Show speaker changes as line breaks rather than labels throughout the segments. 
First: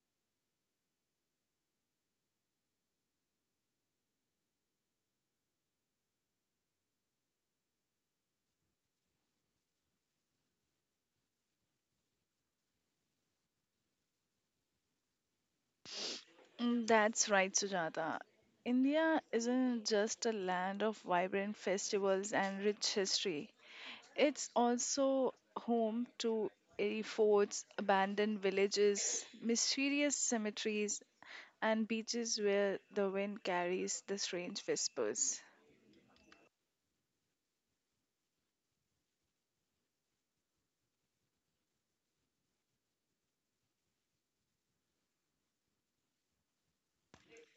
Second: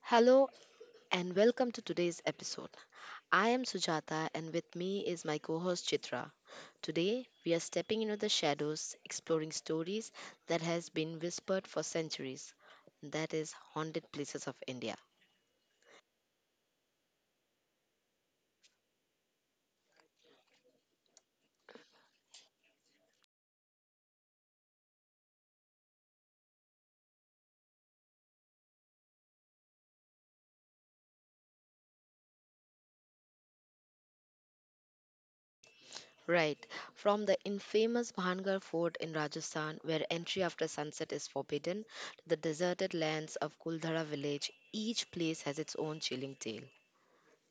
Hello and welcome to today's episode. I am Sujata and with me is my co host Chitra. Today we are stepping into the shadows, exploring stories that has been whispered for centuries. That is haunted places of India.
Mm, that's right, Sujata. India isn't just a land of vibrant festivals and rich history. It's also home to airy forts, abandoned villages, mysterious cemeteries, and beaches where the wind carries the strange whispers.
Right, from the infamous Bhangar fort in Rajasthan where entry after sunset is forbidden to the deserted lands of Kuldhara village, each place has its own chilling tale.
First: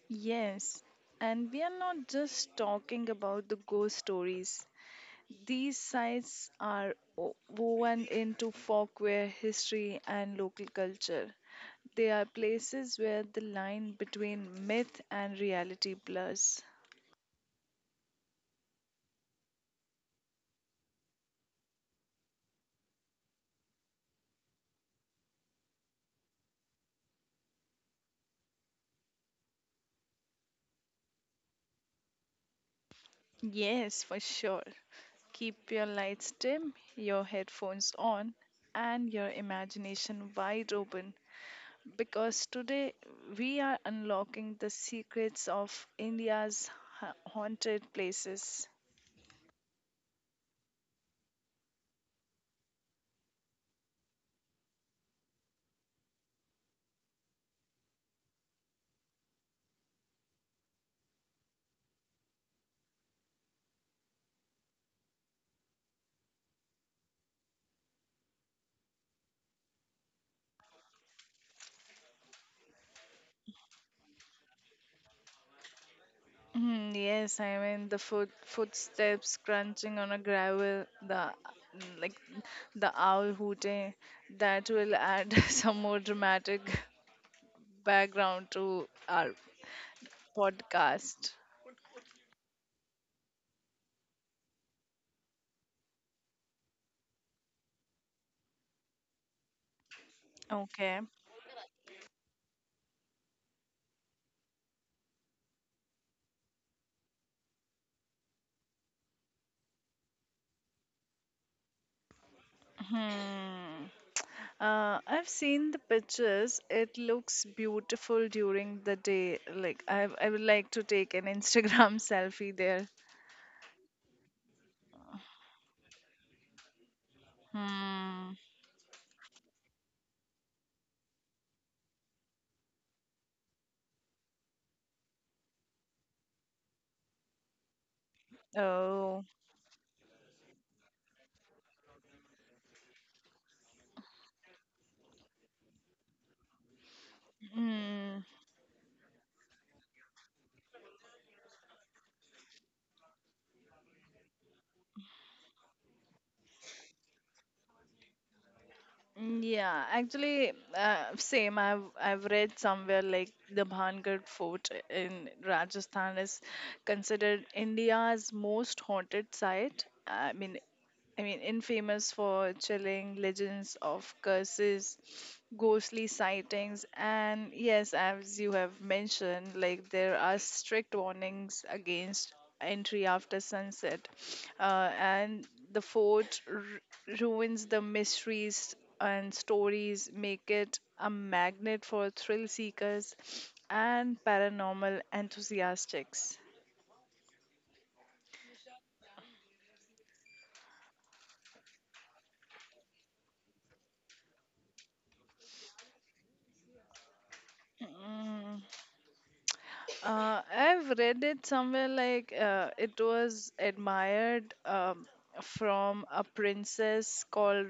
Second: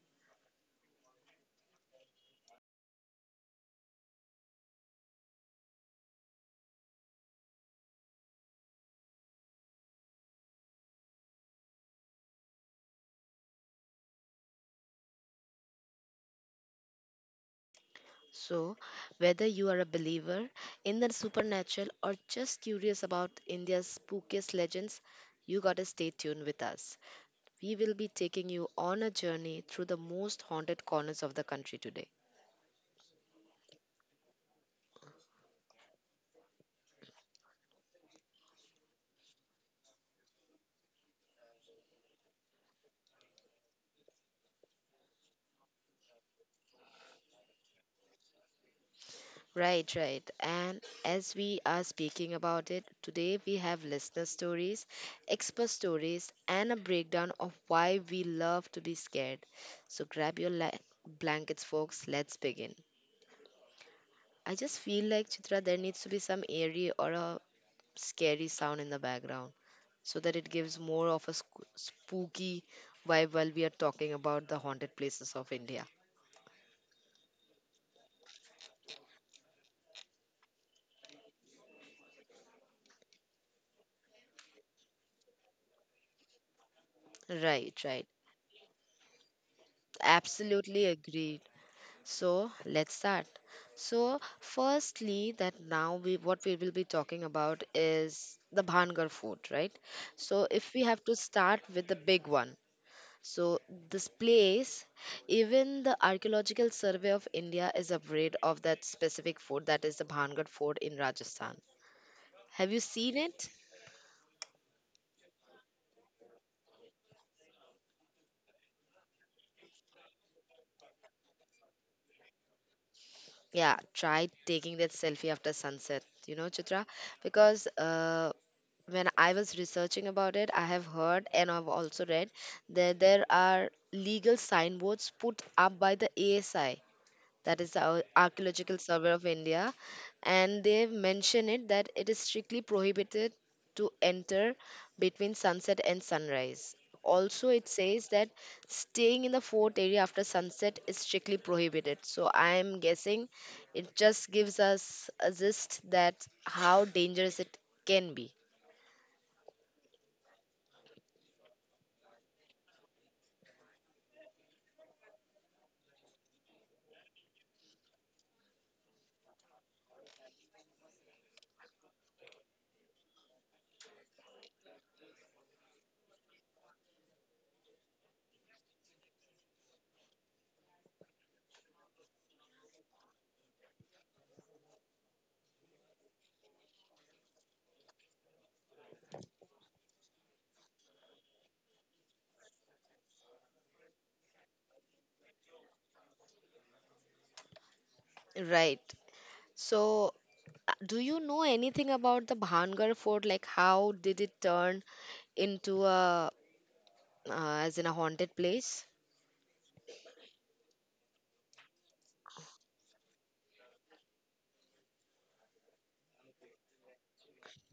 Yes, and we are not just talking about the ghost stories. These sites are woven into folklore, history, and local culture. They are places where the line between myth and reality blurs.
So, whether you are a believer in the supernatural or just curious about India's spookiest legends, you gotta stay tuned with us. We will be taking you on a journey through the most haunted corners of the country today.
Yes, for sure. Keep your lights dim, your headphones on, and your imagination wide open because today we are unlocking the secrets of India's haunted places.
Right, right. And as we are speaking about it, today we have listener stories, expert stories, and a breakdown of why we love to be scared. So grab your blankets, folks. Let's begin. I just feel like Chitra, there needs to be some eerie or a scary sound in the background so that it gives more of a spooky vibe while we are talking about the haunted places of India.
Mm, yes, I mean the footsteps crunching on a gravel, the like the owl hooting. That will add some more dramatic
Right, right.
background to our
Absolutely
podcast.
agreed. So let's start. So firstly, that now we what we will be talking about is the Bhangar Fort, right? So if we
Okay.
have to start with the big one, So, this place, even the Archaeological Survey of India is afraid of that specific fort, that is the Bhangad Fort in Rajasthan. Have you seen it?
Hmm. I've seen the pictures. It looks beautiful during the day. Like I would like to take an Instagram selfie there.
Yeah, try taking that selfie after sunset, you know, Chitra, because
Hmm.
when I was researching about it, I have heard and I've also read that there are legal signboards put up by the ASI that is the Archaeological Survey of
Oh.
India, and they mention it that it is strictly prohibited to enter between sunset and sunrise. Also, it says
Hmm.
that staying in the fort area after sunset is strictly prohibited. So, I am guessing it just gives us a gist that how dangerous it can be.
Mm, yeah, actually, same. I've read somewhere like the Bhangad Fort in Rajasthan is considered India's most haunted site. I mean, infamous for chilling legends of curses, ghostly sightings, and yes, as you have mentioned, like there are strict warnings against entry after sunset, and the fort ruins, the mysteries and stories, make it a magnet for thrill seekers and paranormal enthusiasts.
Right. So, do you know anything about the Bhangar Fort? Like, how did it turn into a as in a haunted
Mm.
place.
I've read it somewhere like it was admired from a princess called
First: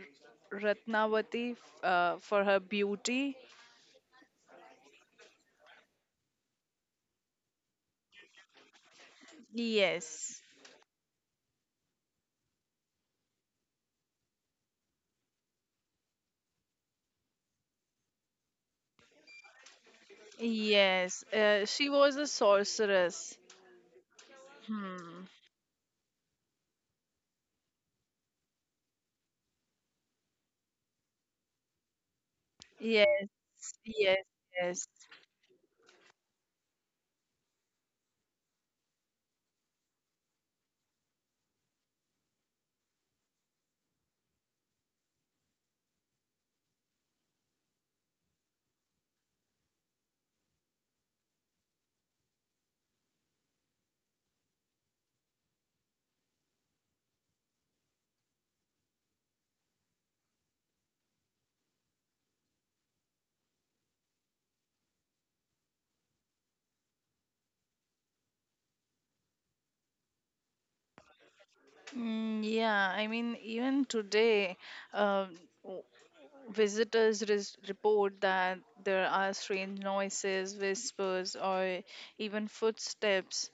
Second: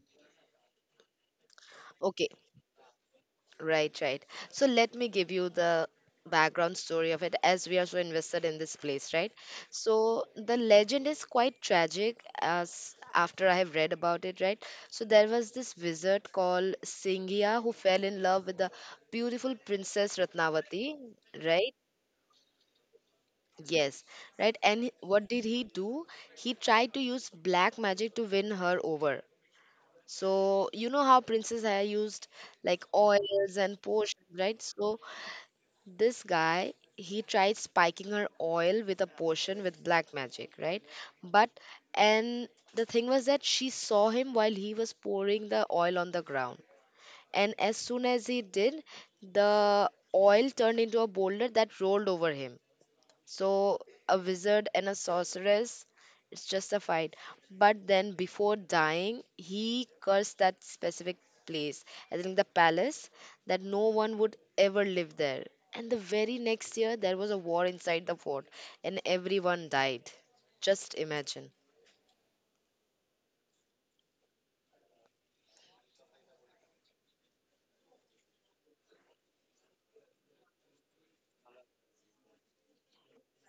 Ratnavati
Okay,
for her beauty.
right, right. So let me give you the background story of it as we are so invested in this place, right? So
Yes,
the legend is quite tragic as after I have read about it, right? So there was this wizard called Singhia who fell in love with the beautiful princess Ratnavati.
yes.
Right,
She was a sorceress.
yes, right. And
Hmm.
what did he do? He tried to use black magic to win her over. So you know how Princess Haya used like
Yes,
oils and
yes,
potions, right?
yes.
So this guy he tried spiking her oil with a potion with black magic, right? But and the thing was that she saw him while he was pouring the oil on the ground. And as soon as he did, the oil turned into a boulder that rolled over him. So a wizard and a sorceress, it's just a fight. But then before dying, he cursed that specific place, I think the palace, that no one would ever live there. And the very next year, there was a war inside the fort, and everyone died. Just imagine.
Mm, yeah, I mean, even today, um, w- visitors report that there are strange noises, whispers, or even footsteps,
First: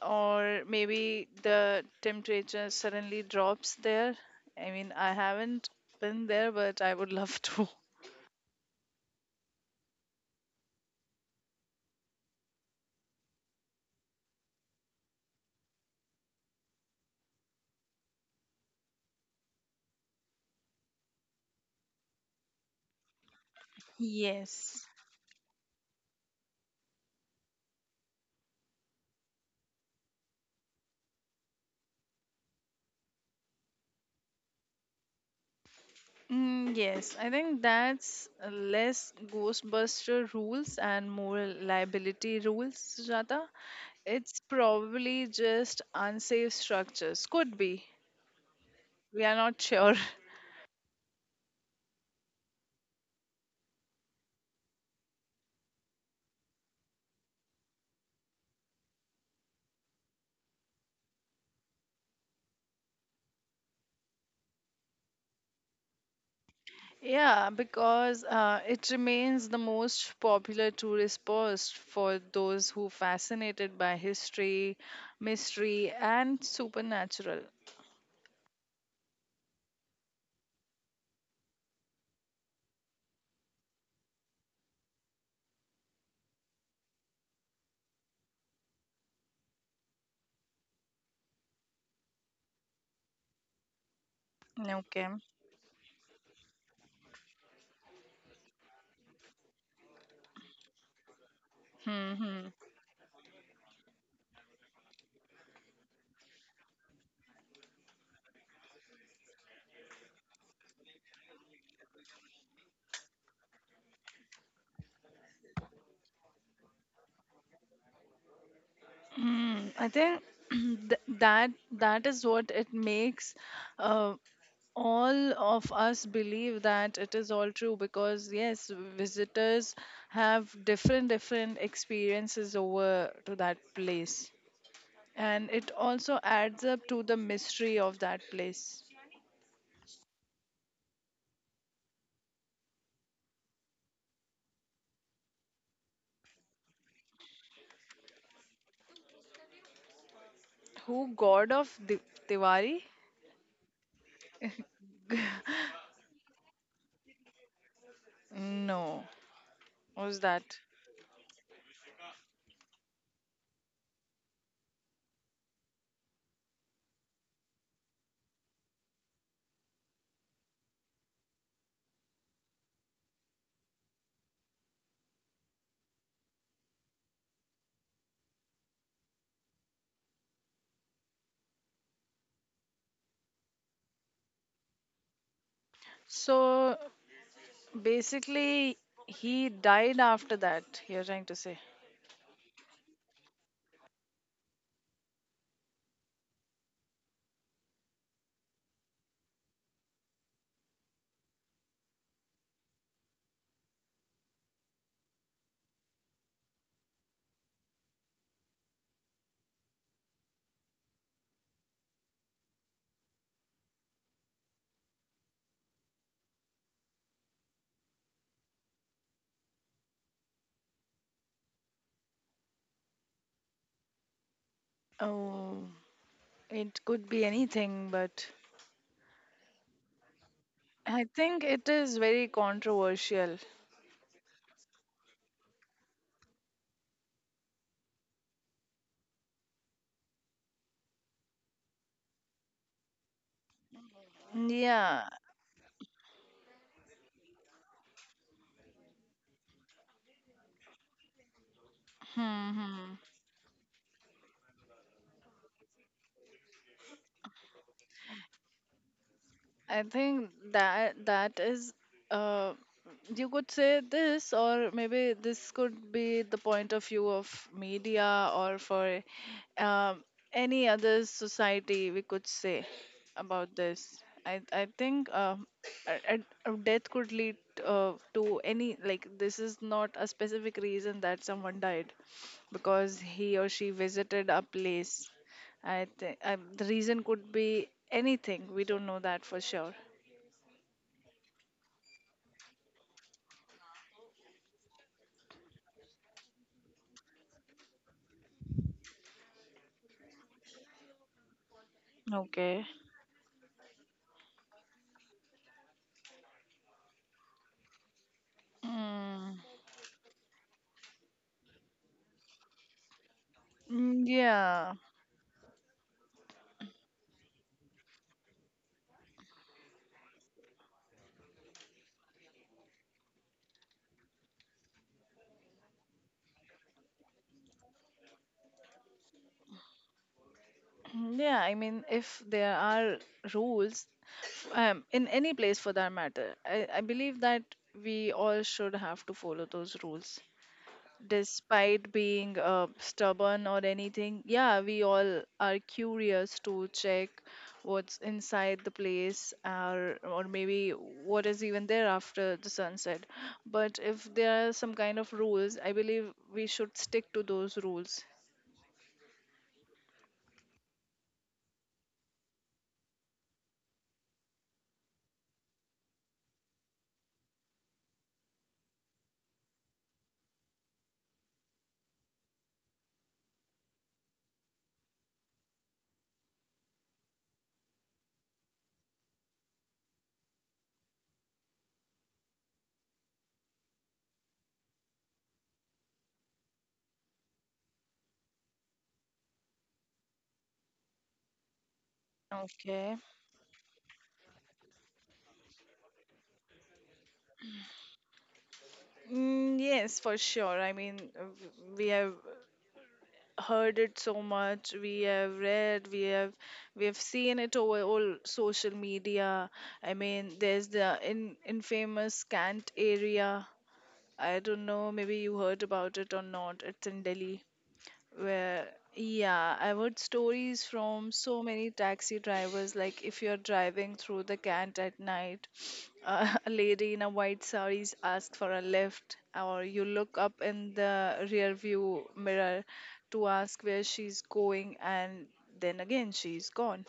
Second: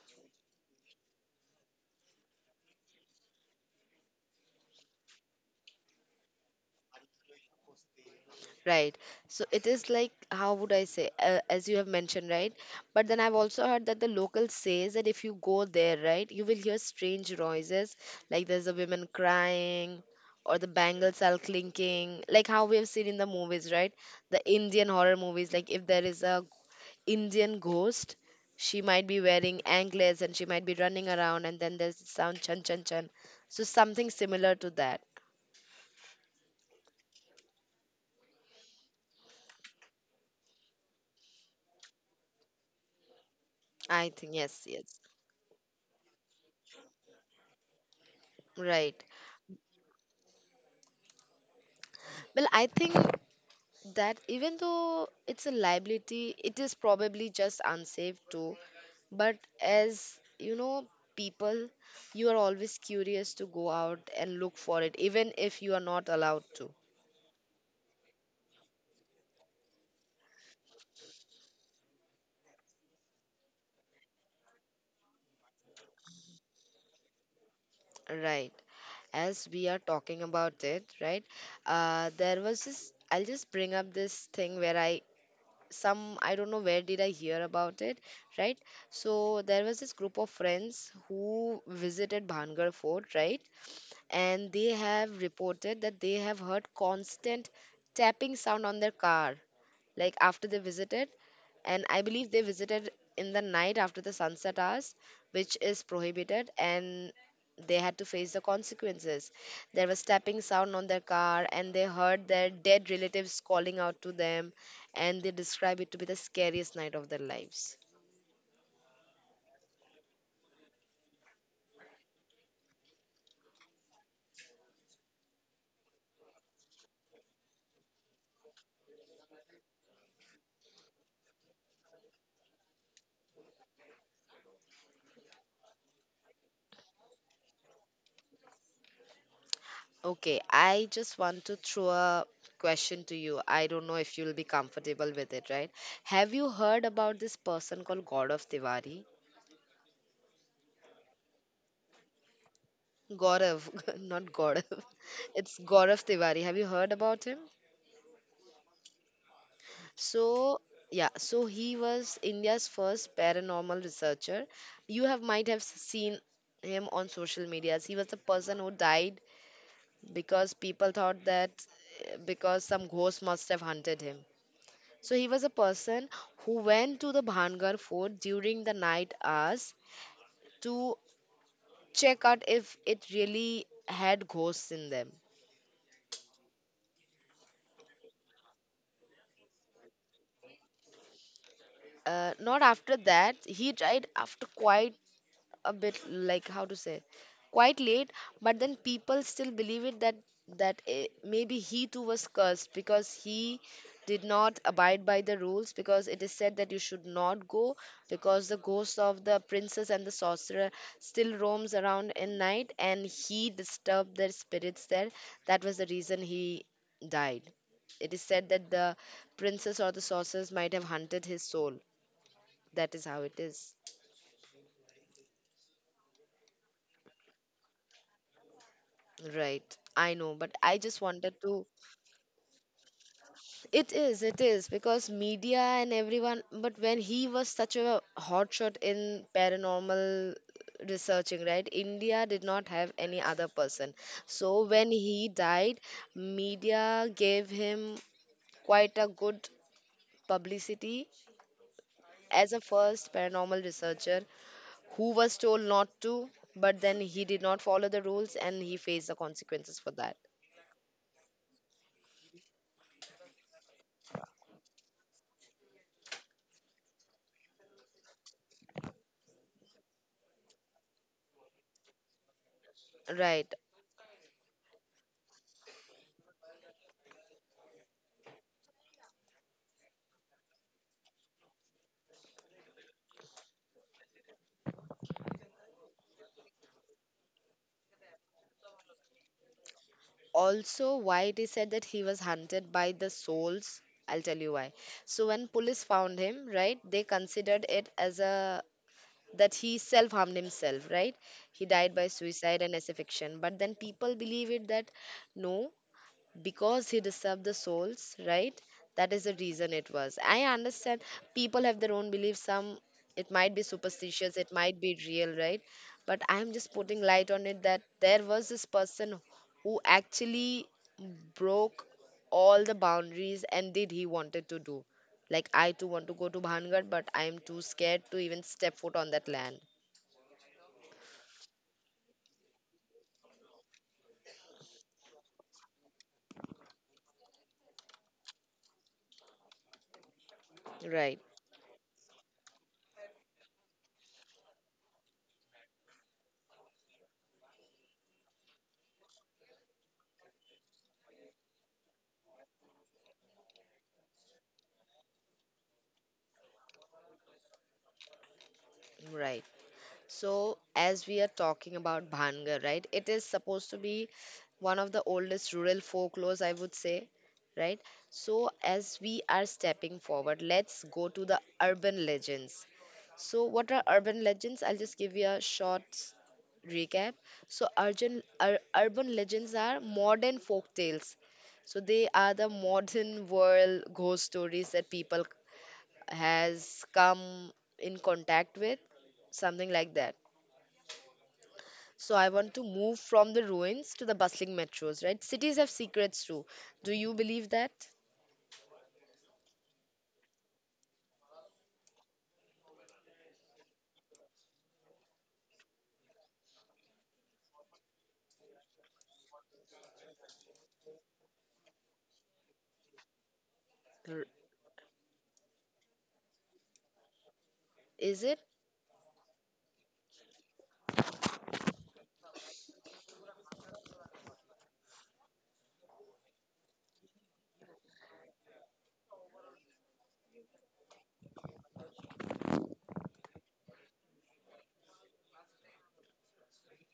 or maybe the temperature suddenly drops there. I mean, I haven't been there, but I would love to.
Right. So it is like, how would I say, as you have mentioned, right? But then I've also heard that the local says that if you go there, right, you will hear strange noises, like there's a woman crying or the bangles are clinking, like how we have seen in the movies, right? The Indian
Yes.
horror movies, like if there is a Indian ghost, she might be wearing anklets and she might be running around, and then there's the sound chan chan chan. So something similar to that,
Mm, yes, I think that's less Ghostbuster rules and more liability rules, Jata.
I think.
It's
Yes, yes.
probably just unsafe structures. Could be.
Right.
We are not sure.
Well, I think that even though it's a liability, it is probably just unsafe too. But as you know, people, you are always curious to go out and look for it, even if you are not allowed to.
Yeah, because it remains the most popular tourist post for those who fascinated by history, mystery, and supernatural.
Right. As we are talking about it, right? There was this, I'll just bring up this thing where I don't know where did I hear about it, right? So there was this group of friends who visited Bhangar Fort, right? And they
Okay.
have reported that they have heard constant tapping sound on their car, like after they visited, and I believe they
Hmm.
visited in the night after the sunset hours, which is prohibited, and they had to face the consequences. There was tapping sound on their car and they heard their dead relatives calling out to them, and they describe it to be the scariest night of their lives.
Hmm. I think that that is what it makes uh, all of us believe that it is all true because yes, visitors have different different experiences over to that place, and it also adds up to the mystery of that place.
Okay, I just want to throw a question to you. I don't know if you'll be comfortable with it, right? Have you heard about this person called Gaurav Tiwari?
Who, god of Diwali?
Gaurav, not Gaurav. It's Gaurav Tiwari. Have you heard about him?
No. Who's that?
So, yeah, so he was India's first paranormal researcher. You have might have seen him on social medias. He was the person who died because people thought that because some ghost must have hunted him. So he was a person who went to the Bhangar fort during the night hours to check out if it really had ghosts in them.
So basically, he died after that, you're trying to say.
Not after that, he tried after quite a bit, like how to say, quite late, but then people still believe it that that maybe he too was cursed because he did not abide by the rules, because it is said that you should not go because the ghost of the princess and the sorcerer still roams around in night and he disturbed their spirits there. That was the reason he died. It is said that the princess or the sorceress might have hunted his soul. That is how it is.
Oh, it could be anything, but
Right. I know, but I just
I
wanted
think
to.
it is very controversial.
It is, because media and everyone. But when he was such a hotshot in paranormal researching, right? India did not have any other person. So when
Yeah.
he died, media gave him quite a good publicity as
Hmm.
a
Hmm.
first paranormal researcher who was told not to, but then he did not follow the rules and he faced the consequences
I
for that.
think that that is uh you could say this, or maybe this could be the point of view of media or for um, any other society we could say
Right.
about this. I think a death could lead to any, like, this is not a specific reason that someone died because he or she visited a place. I think the reason could be anything. We don't know that for sure.
Also why they said that he was hunted by the souls, I'll tell you why. So when police found him, right, they considered it as a that he self harmed himself, right? He died by suicide
Okay.
and asphyxiation, but then people believe it that no, because he disturbed the souls, right? That is the
Mm,
reason it was. I understand people have their own beliefs. Some it might be
mm,
superstitious, it
yeah.
might be real, right? But I'm just putting light on it that there was this person who actually broke all the boundaries and did he wanted to do. Like I too want to go to Bhangad, but I'm too scared to even step foot on that land.
Mm, yeah, I mean, if there are rules in any place for that matter, I believe that we all should have to follow those rules.
Right,
Despite being stubborn or anything, yeah, we all are curious to check what's inside the place, or maybe what is even there after the sunset. But if there are some kind of rules, I believe we should stick to those rules.
right. So, as we are talking about Bhangar, right? It is supposed to be one of the oldest rural folklores, I would say, right? So, as we are stepping forward, let's go to the urban legends. So, what are urban legends? I'll just give you a short recap. So, urban legends are modern folk tales. So, they are the modern world ghost stories that people has come in contact with, something like that. So I want to
Okay.
move from the ruins to the bustling metros, right? Cities have secrets too. Do you believe that?
Mm, yes, for sure. I mean, we have heard it so much. We have read, we have seen it over all social media. I mean, there's the in infamous Cant area.
R-
I don't know, maybe you heard about it or not. It's in Delhi.
Is it?
Where, yeah, I've heard stories from so many taxi drivers. Like, if you're driving through the Cant at night, a lady in a white sari asks for a lift, or you look up in the rear view mirror to ask where she's going, and then again, she's gone.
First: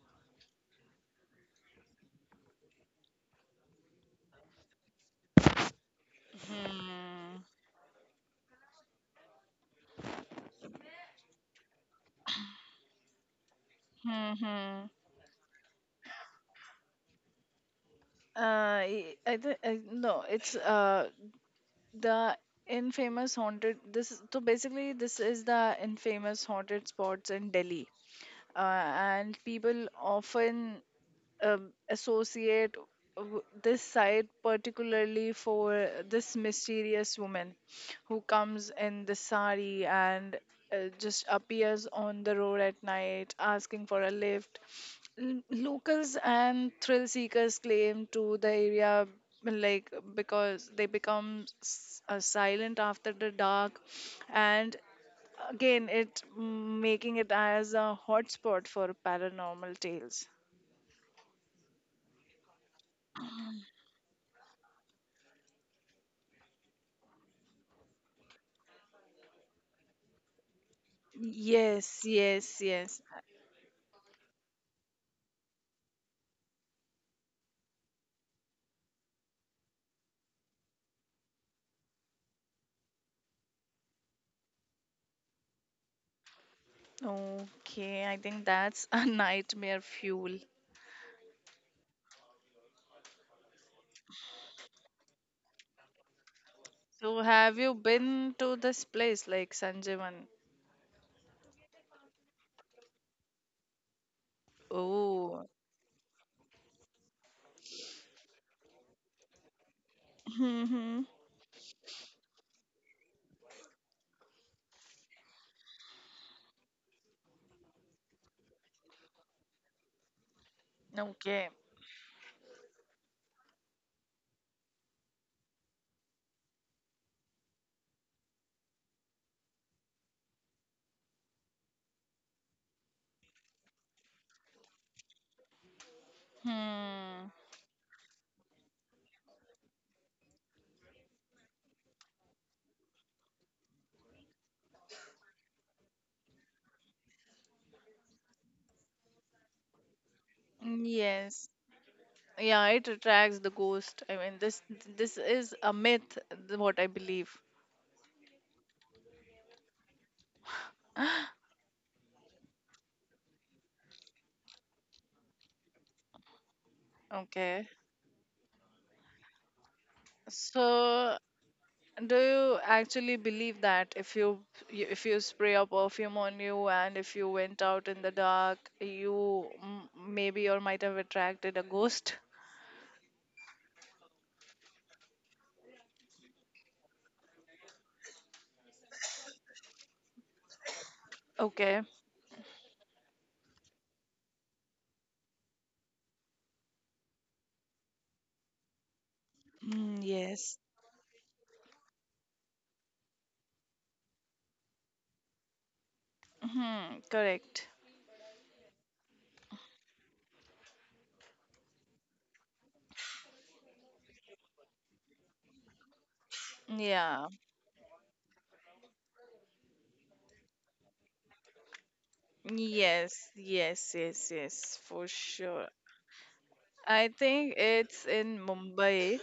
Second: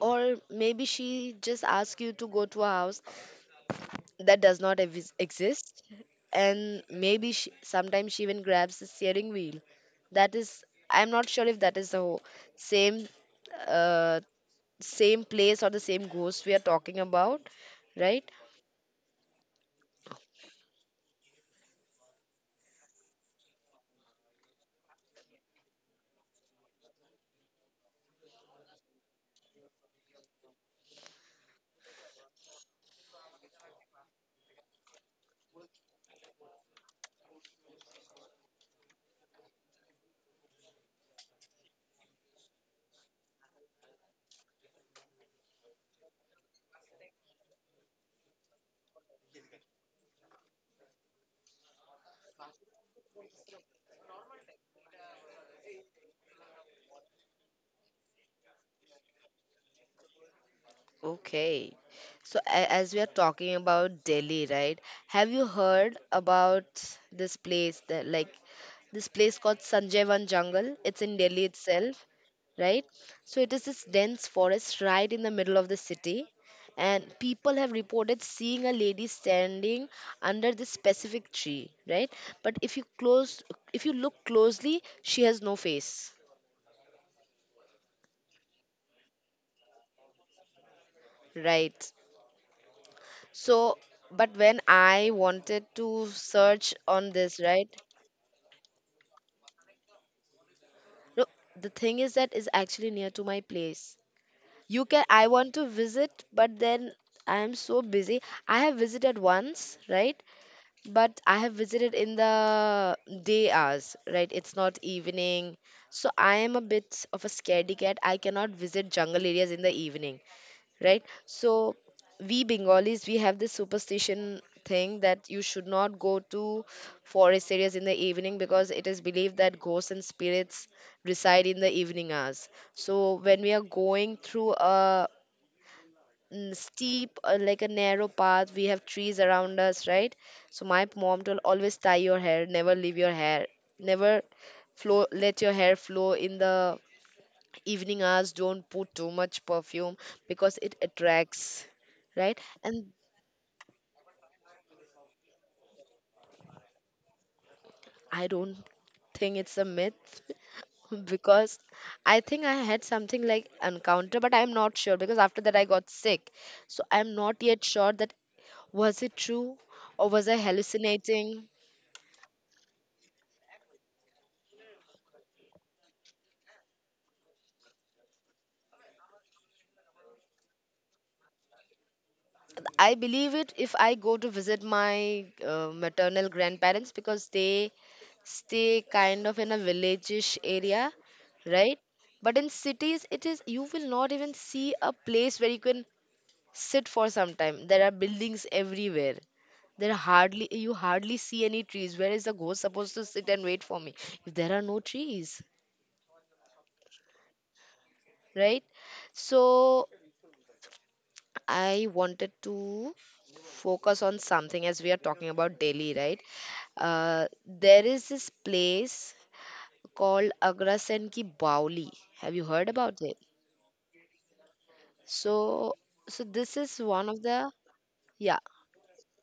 Or maybe she just asked you to go to a house that does not evis exist, and maybe
Hmm.
she, sometimes she even grabs the steering wheel. That is, I'm not sure if that is the whole, same, uh,
Mm-hmm.
same place or the same ghost we are talking about, right?
I, th- I no, it's the infamous haunted so basically this is the infamous haunted spots in Delhi, and people often associate this site particularly for this mysterious woman who comes in the sari and just appears on the road at night asking for a lift. Locals and thrill seekers claim to the area, like, because they become silent after the dark, and again making it as a hotspot for paranormal tales.
Okay. So as we are talking about Delhi, right? Have you heard about this place that like this place called Sanjayvan Jungle? It's in Delhi
Yes,
itself,
yes,
right?
yes.
So it is this dense forest right in the middle of the city. And people have reported seeing a lady standing under this specific tree, right? But if you close, if you look closely, she has no face,
Okay, I think that's a nightmare fuel.
right? So, but when I wanted to search on
So
this,
have
right?
you been to this place like Sanjeevan?
No, the thing is that is actually near to my place. You can, I
Oh.
want to visit, but then I am so busy. I have visited once, right?
Hmm.
But I have visited in the day hours, right? It's not evening. So I am a bit of a scaredy cat. I cannot visit jungle areas in the evening. Right?
Okay.
So we Bengalis we have this superstition thing that you should not go to forest areas in the evening because it is believed that ghosts and spirits reside in the evening hours. So when we are going through a steep
Hmm.
like a narrow path, we have trees around us, right? So my mom told always tie your hair, never leave your hair, never flow, let your hair flow in the evening hours, don't put too much perfume because it
Yes.
attracts. Right.
Yeah,
And
it attracts the ghost. I mean, this is a myth, what I believe.
I don't think it's a myth because I think I had something like encounter, but I'm not sure because after that I got sick. So I'm not yet
Okay.
sure that was it true or was I
So,
hallucinating.
do you actually believe that if you if you spray a perfume on you and if you went out in the dark, you maybe or might have attracted a ghost?
I believe it if I go to visit my maternal grandparents because they stay kind of in a villageish area, right?
Okay.
But in cities, it is you will not even see a place where you can sit for some time. There are buildings everywhere. There are
Mm,
hardly
yes.
you hardly see any trees. Where is the ghost supposed to sit and wait for me if there are no trees,
Hmm, correct.
right? So I wanted to focus on something as we are talking about Delhi, right?
Yeah.
There is this place called Agrasen ki Bauli. Have you heard about it?
Yes, yes, yes, yes, for sure.
So, so this is one
I
of the
think it's in
yeah.
Mumbai.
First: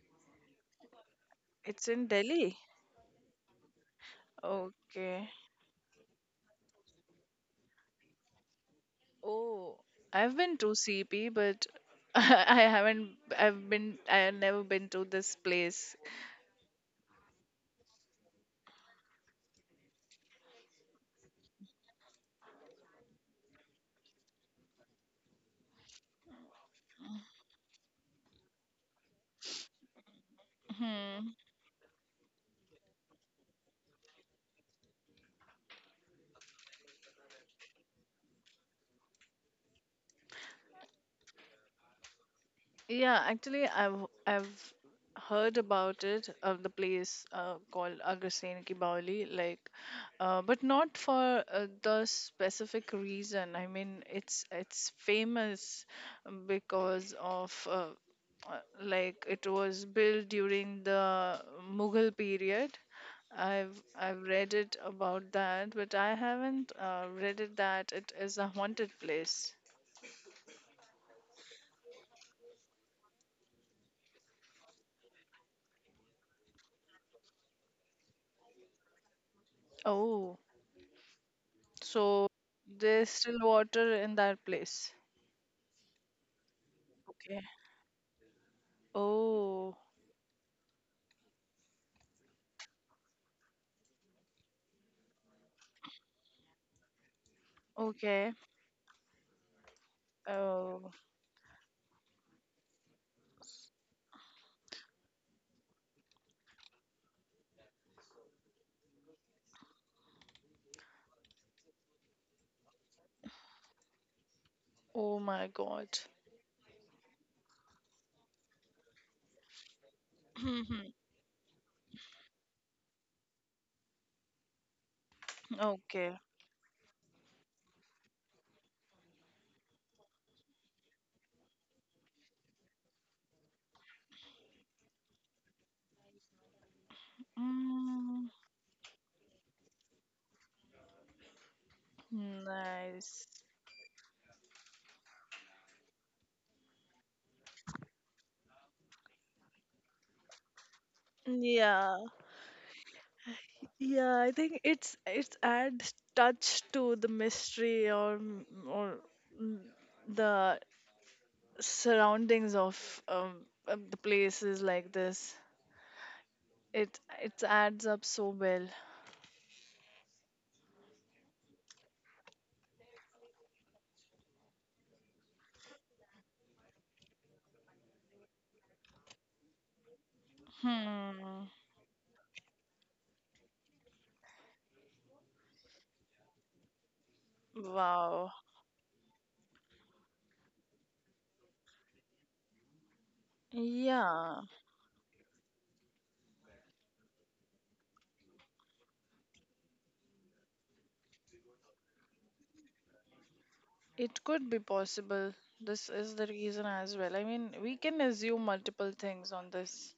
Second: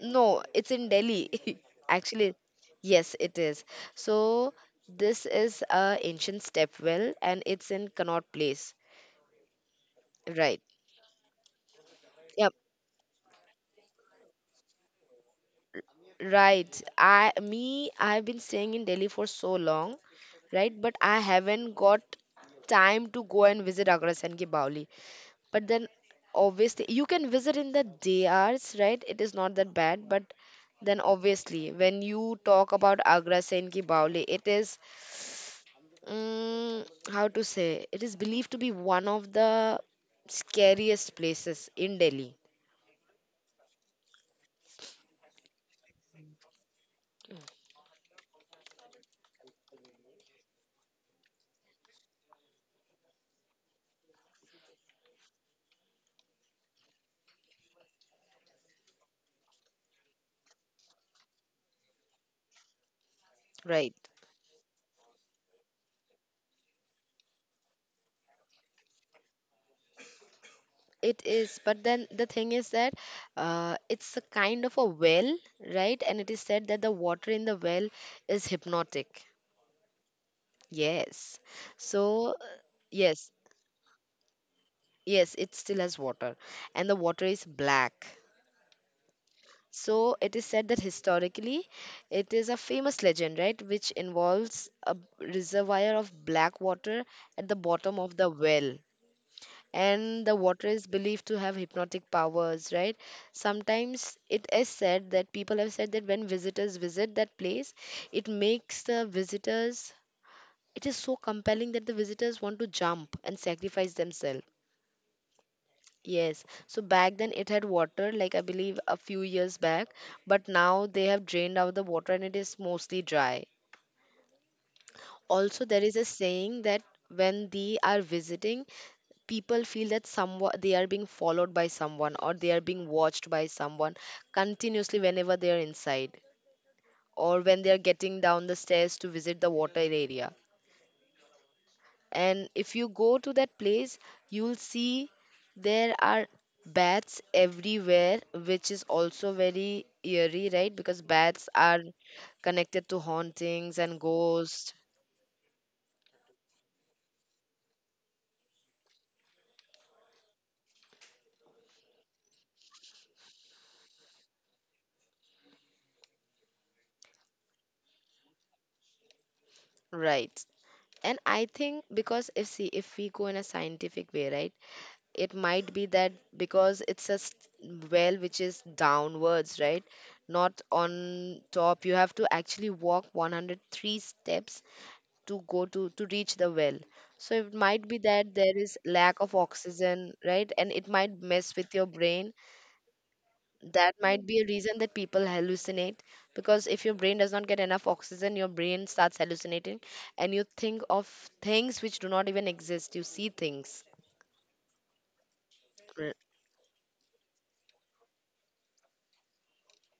No, it's in Delhi.
It's in
Actually,
Delhi.
yes, it is. So this
Okay.
is a ancient stepwell and it's in Connaught Place.
Oh, I've been
Right.
to CP, but
Yeah.
I haven't. I've been. I've never been to this place.
Right. I've been staying in Delhi for so long, right? But I haven't got time to go and visit Agra Sen Ki Baoli. But then obviously you can visit in the day hours, right? It is not that bad, but then
Hmm.
obviously when you talk about Agra Sen Ki Baoli, it is how to say, it is believed to be one of the scariest places in Delhi,
Yeah, actually, I've heard about it, of the place called Agastyan Ki Baoli, like, but not for the specific reason. I mean, it's famous because of like, it was built during the Mughal period. I've
right?
I've read it about that, but I haven't read it that it is a haunted place.
It is, but then the thing is that it's a kind of a well, right? And it is said that the water in the well is hypnotic.
Oh.
Yes.
So
So, uh,
there's
yes,
still water in that place.
yes, it still has water, and the water is
Okay.
black.
Oh,
So, it is said that historically, it is a famous legend, right, which involves a reservoir of black water at the bottom of the
okay.
well. And the water is
Oh,
believed to have hypnotic powers, right? Sometimes it is said that people have said that when visitors visit that place, it makes the visitors, it is so compelling that the visitors want to jump and sacrifice themselves.
oh my God.
Yes. So back then it had water, like I believe a few years back, but now they have drained out the water and it is mostly dry. Also there is a
Okay.
saying that when they are visiting, people feel that someone they are being followed by someone or they are being watched by someone continuously whenever they are inside or when they are getting
Mm,
down the stairs to visit the water area. And if you go
nice.
to that place, you'll see there are bats everywhere, which is also very eerie, right? Because bats are
Yeah,
connected to hauntings and
yeah. I think
ghosts,
it's adds touch to the mystery or mm, the surroundings of the places like this. It adds up so well.
right? And I think because if see if we go in a scientific way, right, it might be that because it's a well which is downwards, right? Not on
Hmm.
top, you have to actually walk 103 steps to go to reach the well. So it might be
Wow.
that there is lack of oxygen, right? And it might mess with your brain. That might be
Yeah,
a reason that people hallucinate, because if your brain does not get enough oxygen, your brain starts hallucinating and you think of things which do not even exist, you see things.
it could be possible. This is the reason as well. I mean, we can assume multiple things on this.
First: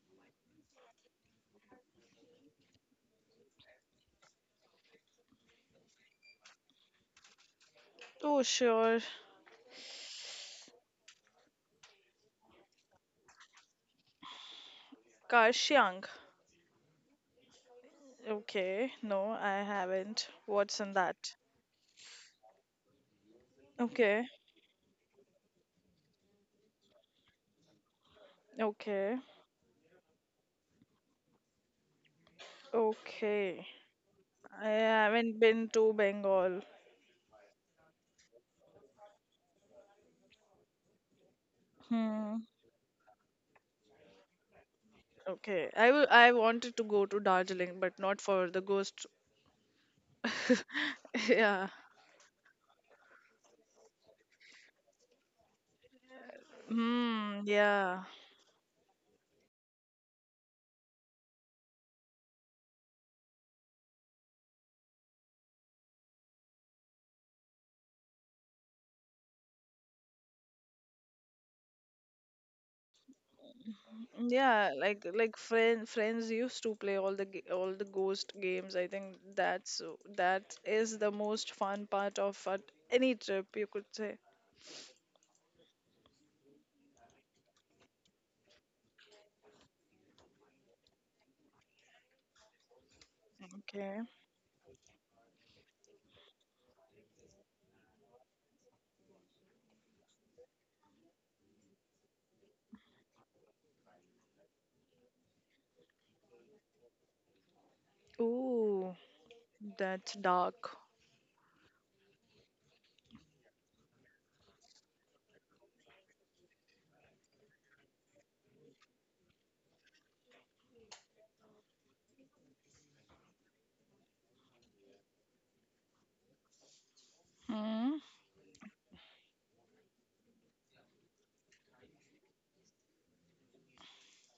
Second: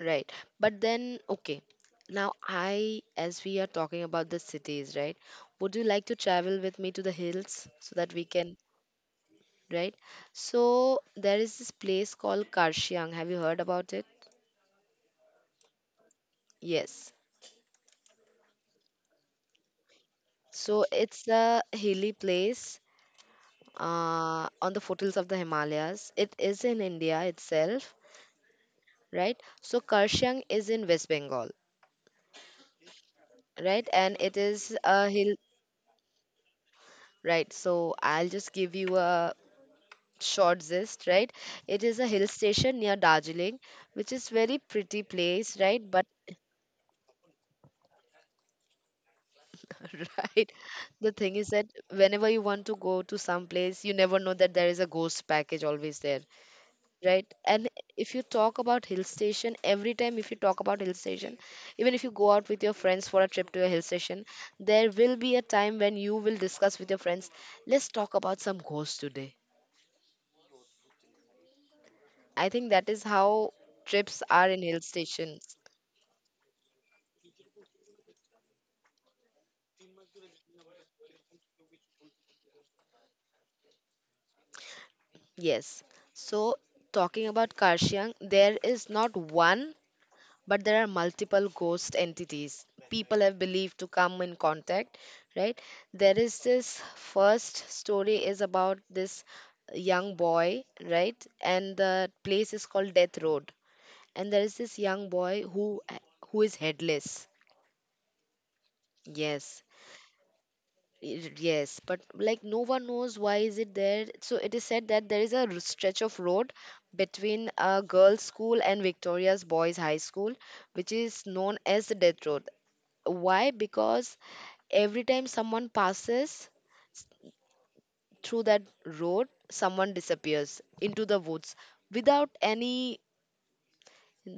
Right. But then, okay. Now, I, as we are talking about the cities, right? Would you like to travel with me to the hills so that we
Oh,
can,
sure.
right? So, there is this place called Karshiang. Have you heard about it?
Karshyang.
Yes.
Okay, no, I haven't. What's
So,
in
it's
that?
a hilly place
Okay,
on the foothills of the Himalayas. It is in India itself,
okay,
right? So, Karshiang is in West Bengal,
okay.
right? And it
I
is a hill,
haven't been to Bengal.
right? So, I'll just give you a short zest, right? It is a hill
Hmm.
station near Darjeeling, which is very pretty place,
Okay,
right?
I
But
will. I wanted to go to Darjeeling, but not for the ghost.
right, the thing is that
Yeah.
whenever you want to go to some place, you never know that there is a ghost package always there, right?
Hmm.
And
Yeah,
if you talk about hill station, every time if you talk about hill station, even if you go out with your friends for a trip to a hill station, there will be a time when you will discuss with your friends, let's talk about some ghosts today. I think that is how trips are in
Yeah,
hill
like
stations.
friends used to play all the ghost games. I think that is the most fun part of at any trip, you could say.
Yes. So, talking about Karshyang, there is not one, but there are multiple ghost entities people have believed to
Okay.
come in contact, right? There is this first story is about this young boy, right? And the place is called Death Road. And there is this young boy who is headless.
Ooh,
Yes.
that's dark.
Yes, but like no one knows why is it there. So it is said that there is a stretch of road between a girls' school and Victoria's boys' high school, which is known as the Death Road. Why? Because every time someone passes
Hmm.
through that road, someone disappears into the woods without any,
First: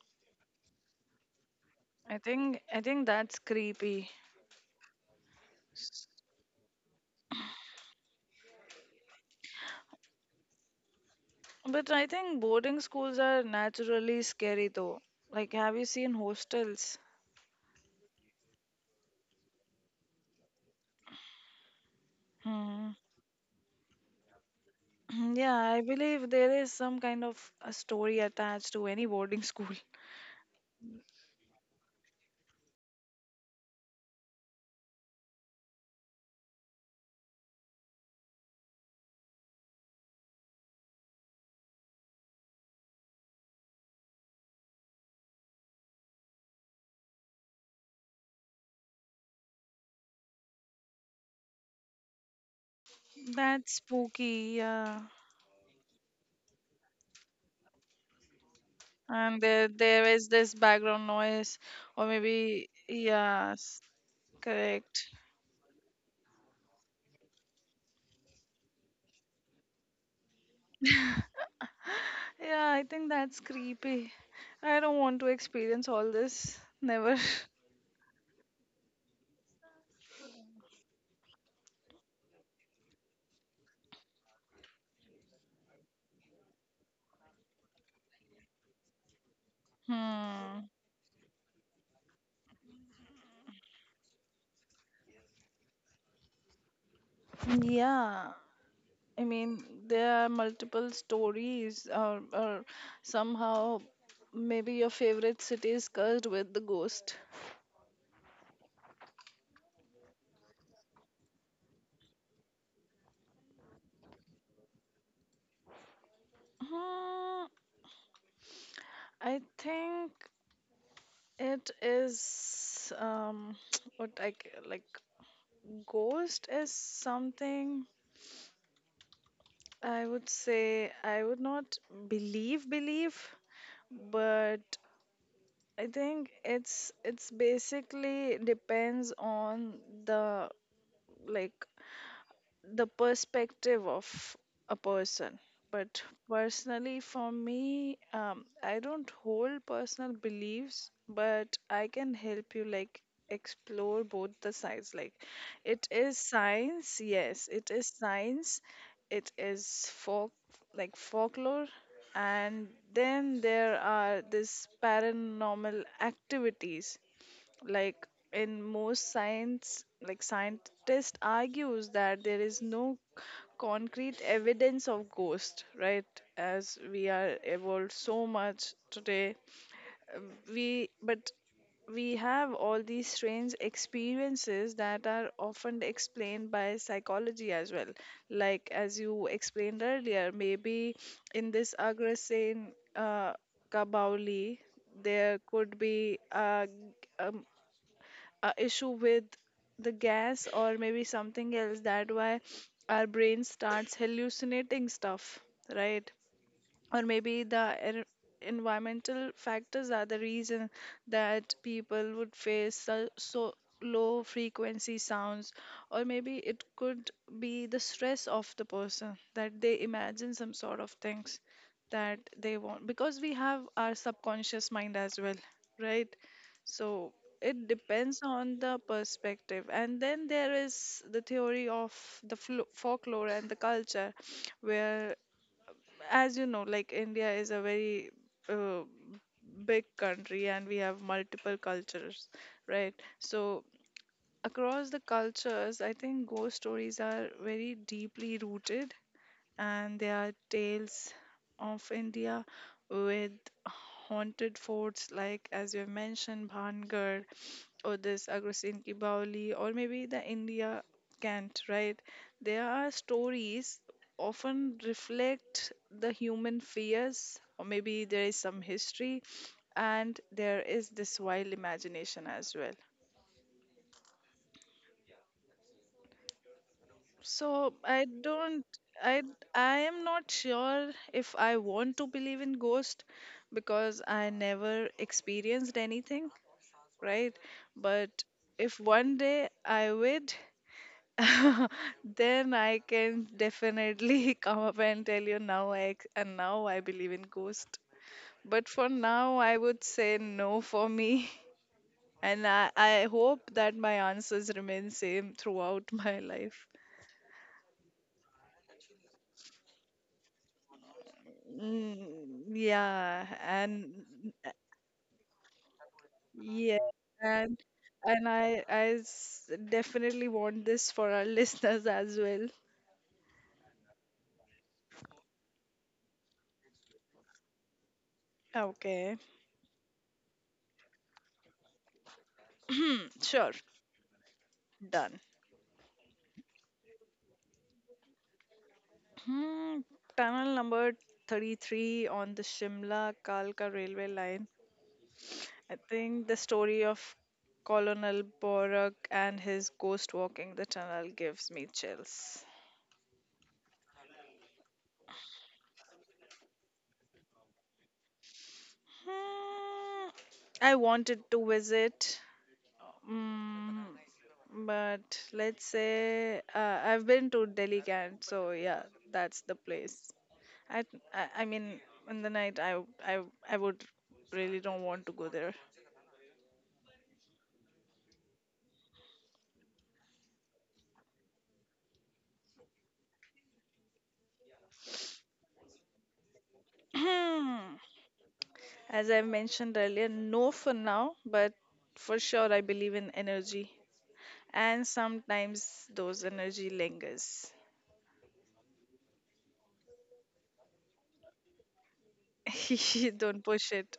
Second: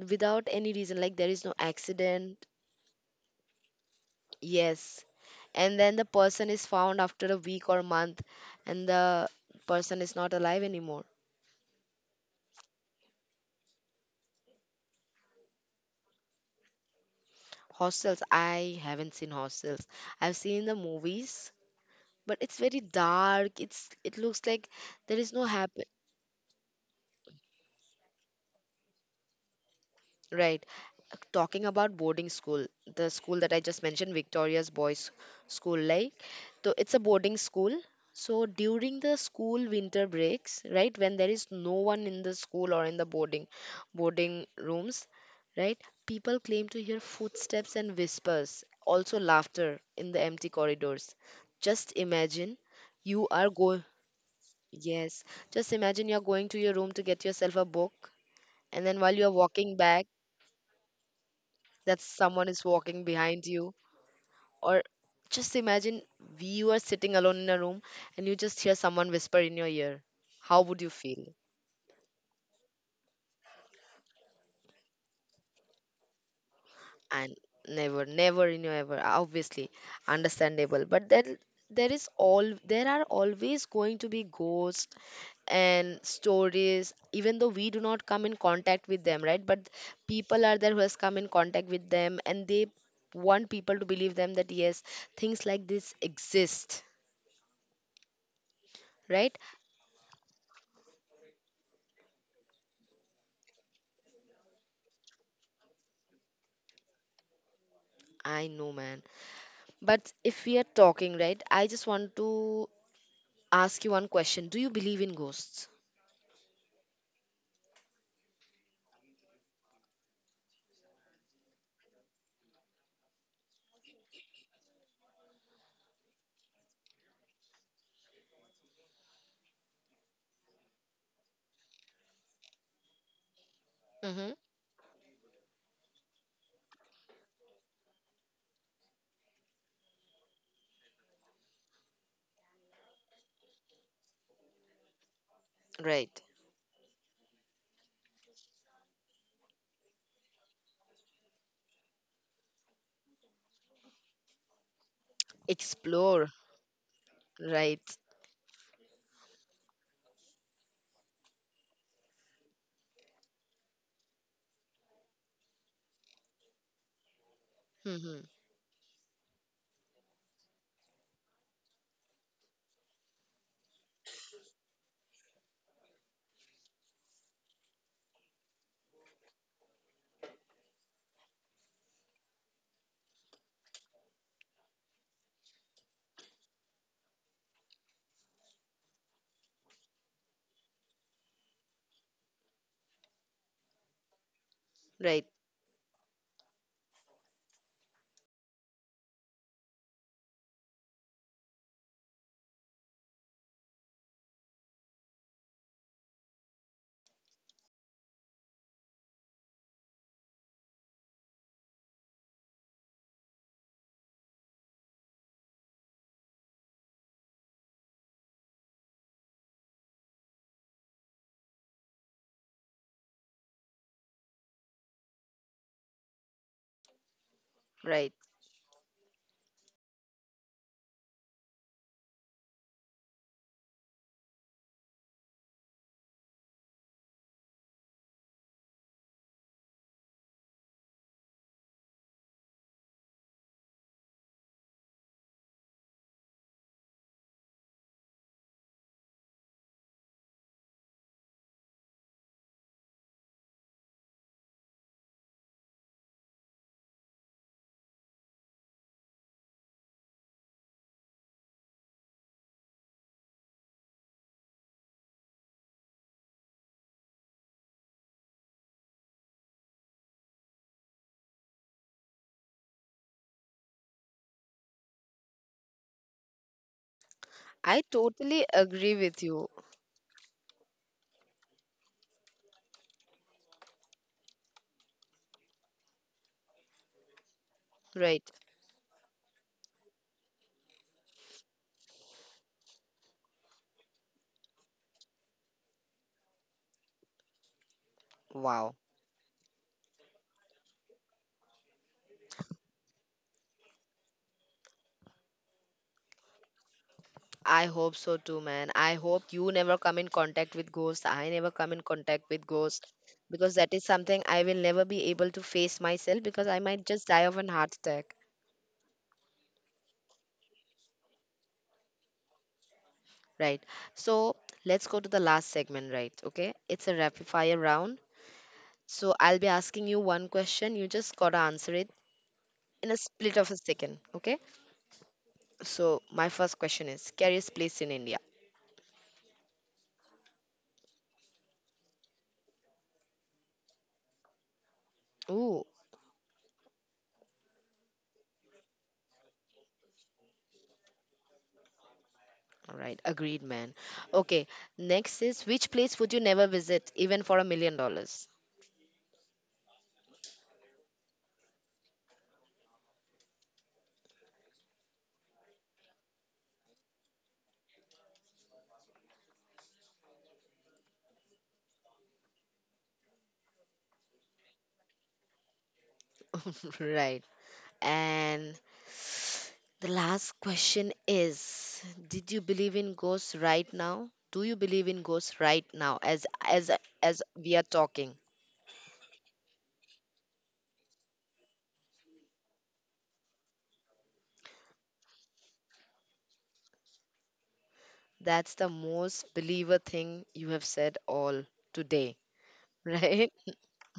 without any reason. Like there is no
I
accident.
think I think that's creepy.
Yes. And then the person is found after a week or month and the person is not alive anymore.
But I think boarding schools are naturally scary though. Like, have you seen hostels?
Hostels, I haven't seen hostels. I've seen the movies, but it's very
Hmm.
dark. It's it looks like there is no
Yeah,
happy.
I believe there is some kind of a story attached to any boarding school.
Right. Talking about boarding school, the school that I just mentioned, Victoria's boys school, like, so it's a boarding school. So during the school winter breaks, right, when there is no one in the school or in the boarding rooms, right, people claim to hear footsteps and whispers, also laughter in the empty corridors. Just imagine you are
That's
going.
spooky, yeah.
Yes. Just imagine you're going to your room to get yourself a book and then while you're
And there,
walking back,
there is this background noise,
that
or
someone is
maybe,
walking behind you.
yes,
Or
correct.
just imagine you are sitting alone in a room and you just hear someone whisper in your ear, how would you feel?
Yeah, I think that's creepy. I don't want to experience all this. Never.
And never, never in your ever obviously understandable, but then there is all there are always going to be ghosts and stories even though we do not come in contact with them, right? But people are
Hmm.
there who has come in contact with them and they want people to believe them that yes, things like this exist,
Yeah. I
right?
mean, there are multiple stories, or somehow maybe your favorite city is cursed with the ghost.
I know, man. But if we are talking, right, I just want to ask you one question. Do you believe in ghosts?
Hmm. I think it is what like, ghost is something I would say I would not believe,
Mm-hmm.
but I think it's basically depends on the, like, the perspective of a person. But
Right.
personally, for me, I don't hold personal beliefs, but I can help you like explore both the sides. Like, it is
Explore.
science, yes, it
Right.
is science, it is folk, like folklore, and then there are this paranormal activities. Like
Mm-hmm.
in most science, like, scientist argues that there is no concrete evidence of ghost, right? As we are evolved so much today, we but we have all these strange experiences that are often explained by psychology as well. Like as you explained earlier, maybe in this Agrasen uh, Kabauli,
Right.
there could be um, a issue with the gas or maybe something else, that why our brain starts hallucinating stuff, right? Or maybe the environmental factors are the reason that people would face, so, low frequency sounds, or maybe it could be the stress of the person that they imagine some sort of things that they want because we have our subconscious mind as well, right? So it
Right.
depends on the perspective. And then there is the theory of the folklore and the culture, where, as you know, like, India is a very uh, big country and we have multiple cultures, right? So across the cultures, I think ghost stories are very deeply rooted, and they are tales of India with haunted forts, like as you have mentioned, Bhangar or this Agrasin Ki Baoli or maybe the India Cant, right? There are stories often reflect the human fears, or maybe there is some history, and there is this wild imagination as well. So
I
I
totally
don't
agree with
I
you.
I am not sure if I want to believe in ghost because I never experienced anything, right? But
Right.
if one day I would, then I can definitely come up and tell you and now I believe in ghost. But
Wow.
for now I would say no for me, and I hope that my answers remain same throughout my life.
I hope so too, man. I hope you never come in contact with ghosts. I never come in contact with
Mm,
ghosts
yeah,
because that is
and
something I will never be able to face myself because I
yeah,
might just die of an
and
heart attack.
and definitely want this for our listeners as well.
Right. So let's go to the last segment, right? Okay. It's a rapid fire round.
Okay.
So I'll be asking you one question. You just gotta answer it in a
Hmm,
split of
sure.
a second. Okay.
Done.
So my first question is scariest place in India.
Hmm, tunnel number 33 on the Shimla Kalka railway line.
Ooh.
I think the story of Colonel Borak and his ghost walking the tunnel gives me chills.
All right. Agreed, man. Okay. Next is which place would you never visit even for $1 million?
Hmm, I wanted to visit, Mm, but let's say I've been to Delhi Camp, so yeah, that's the place. I, I mean, in the night, I would really don't want to go there.
Right. And the last question is, did you believe in ghosts right now? Do you believe in ghosts right now as we are
Hmm.
talking?
As I mentioned earlier, no for now, but for sure I believe in energy, and sometimes those energy lingers.
That's the most believer thing you have said all today, right?
Don't push it.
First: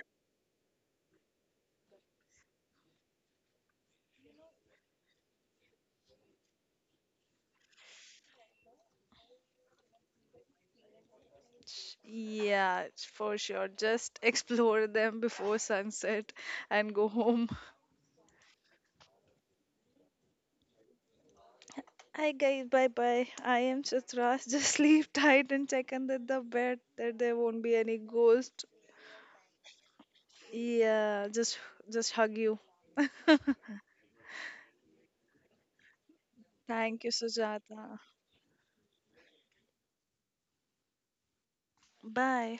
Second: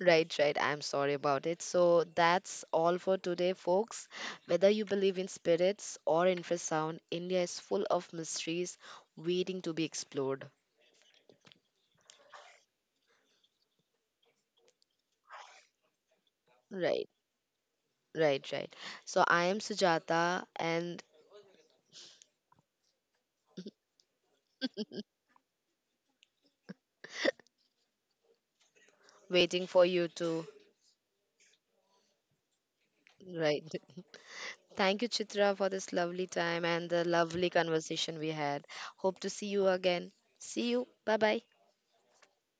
Right, right. I'm sorry about it. So that's all for today, folks. Whether you believe in spirits or infrasound, India is full of mysteries waiting to be explored.
Yeah, for sure. Just explore them before sunset and go
Right,
home.
right, right. So I am Sujata and
Hi guys, bye bye. I am Chitras. Just sleep tight and check under the bed that there won't be any ghost.
waiting for you to.
Yeah, just hug you.
Right. Thank you, Chitra, for this lovely time and
Thank
the
you,
lovely
Sujata.
conversation we had. Hope to see you again. See you. Bye bye.
Bye.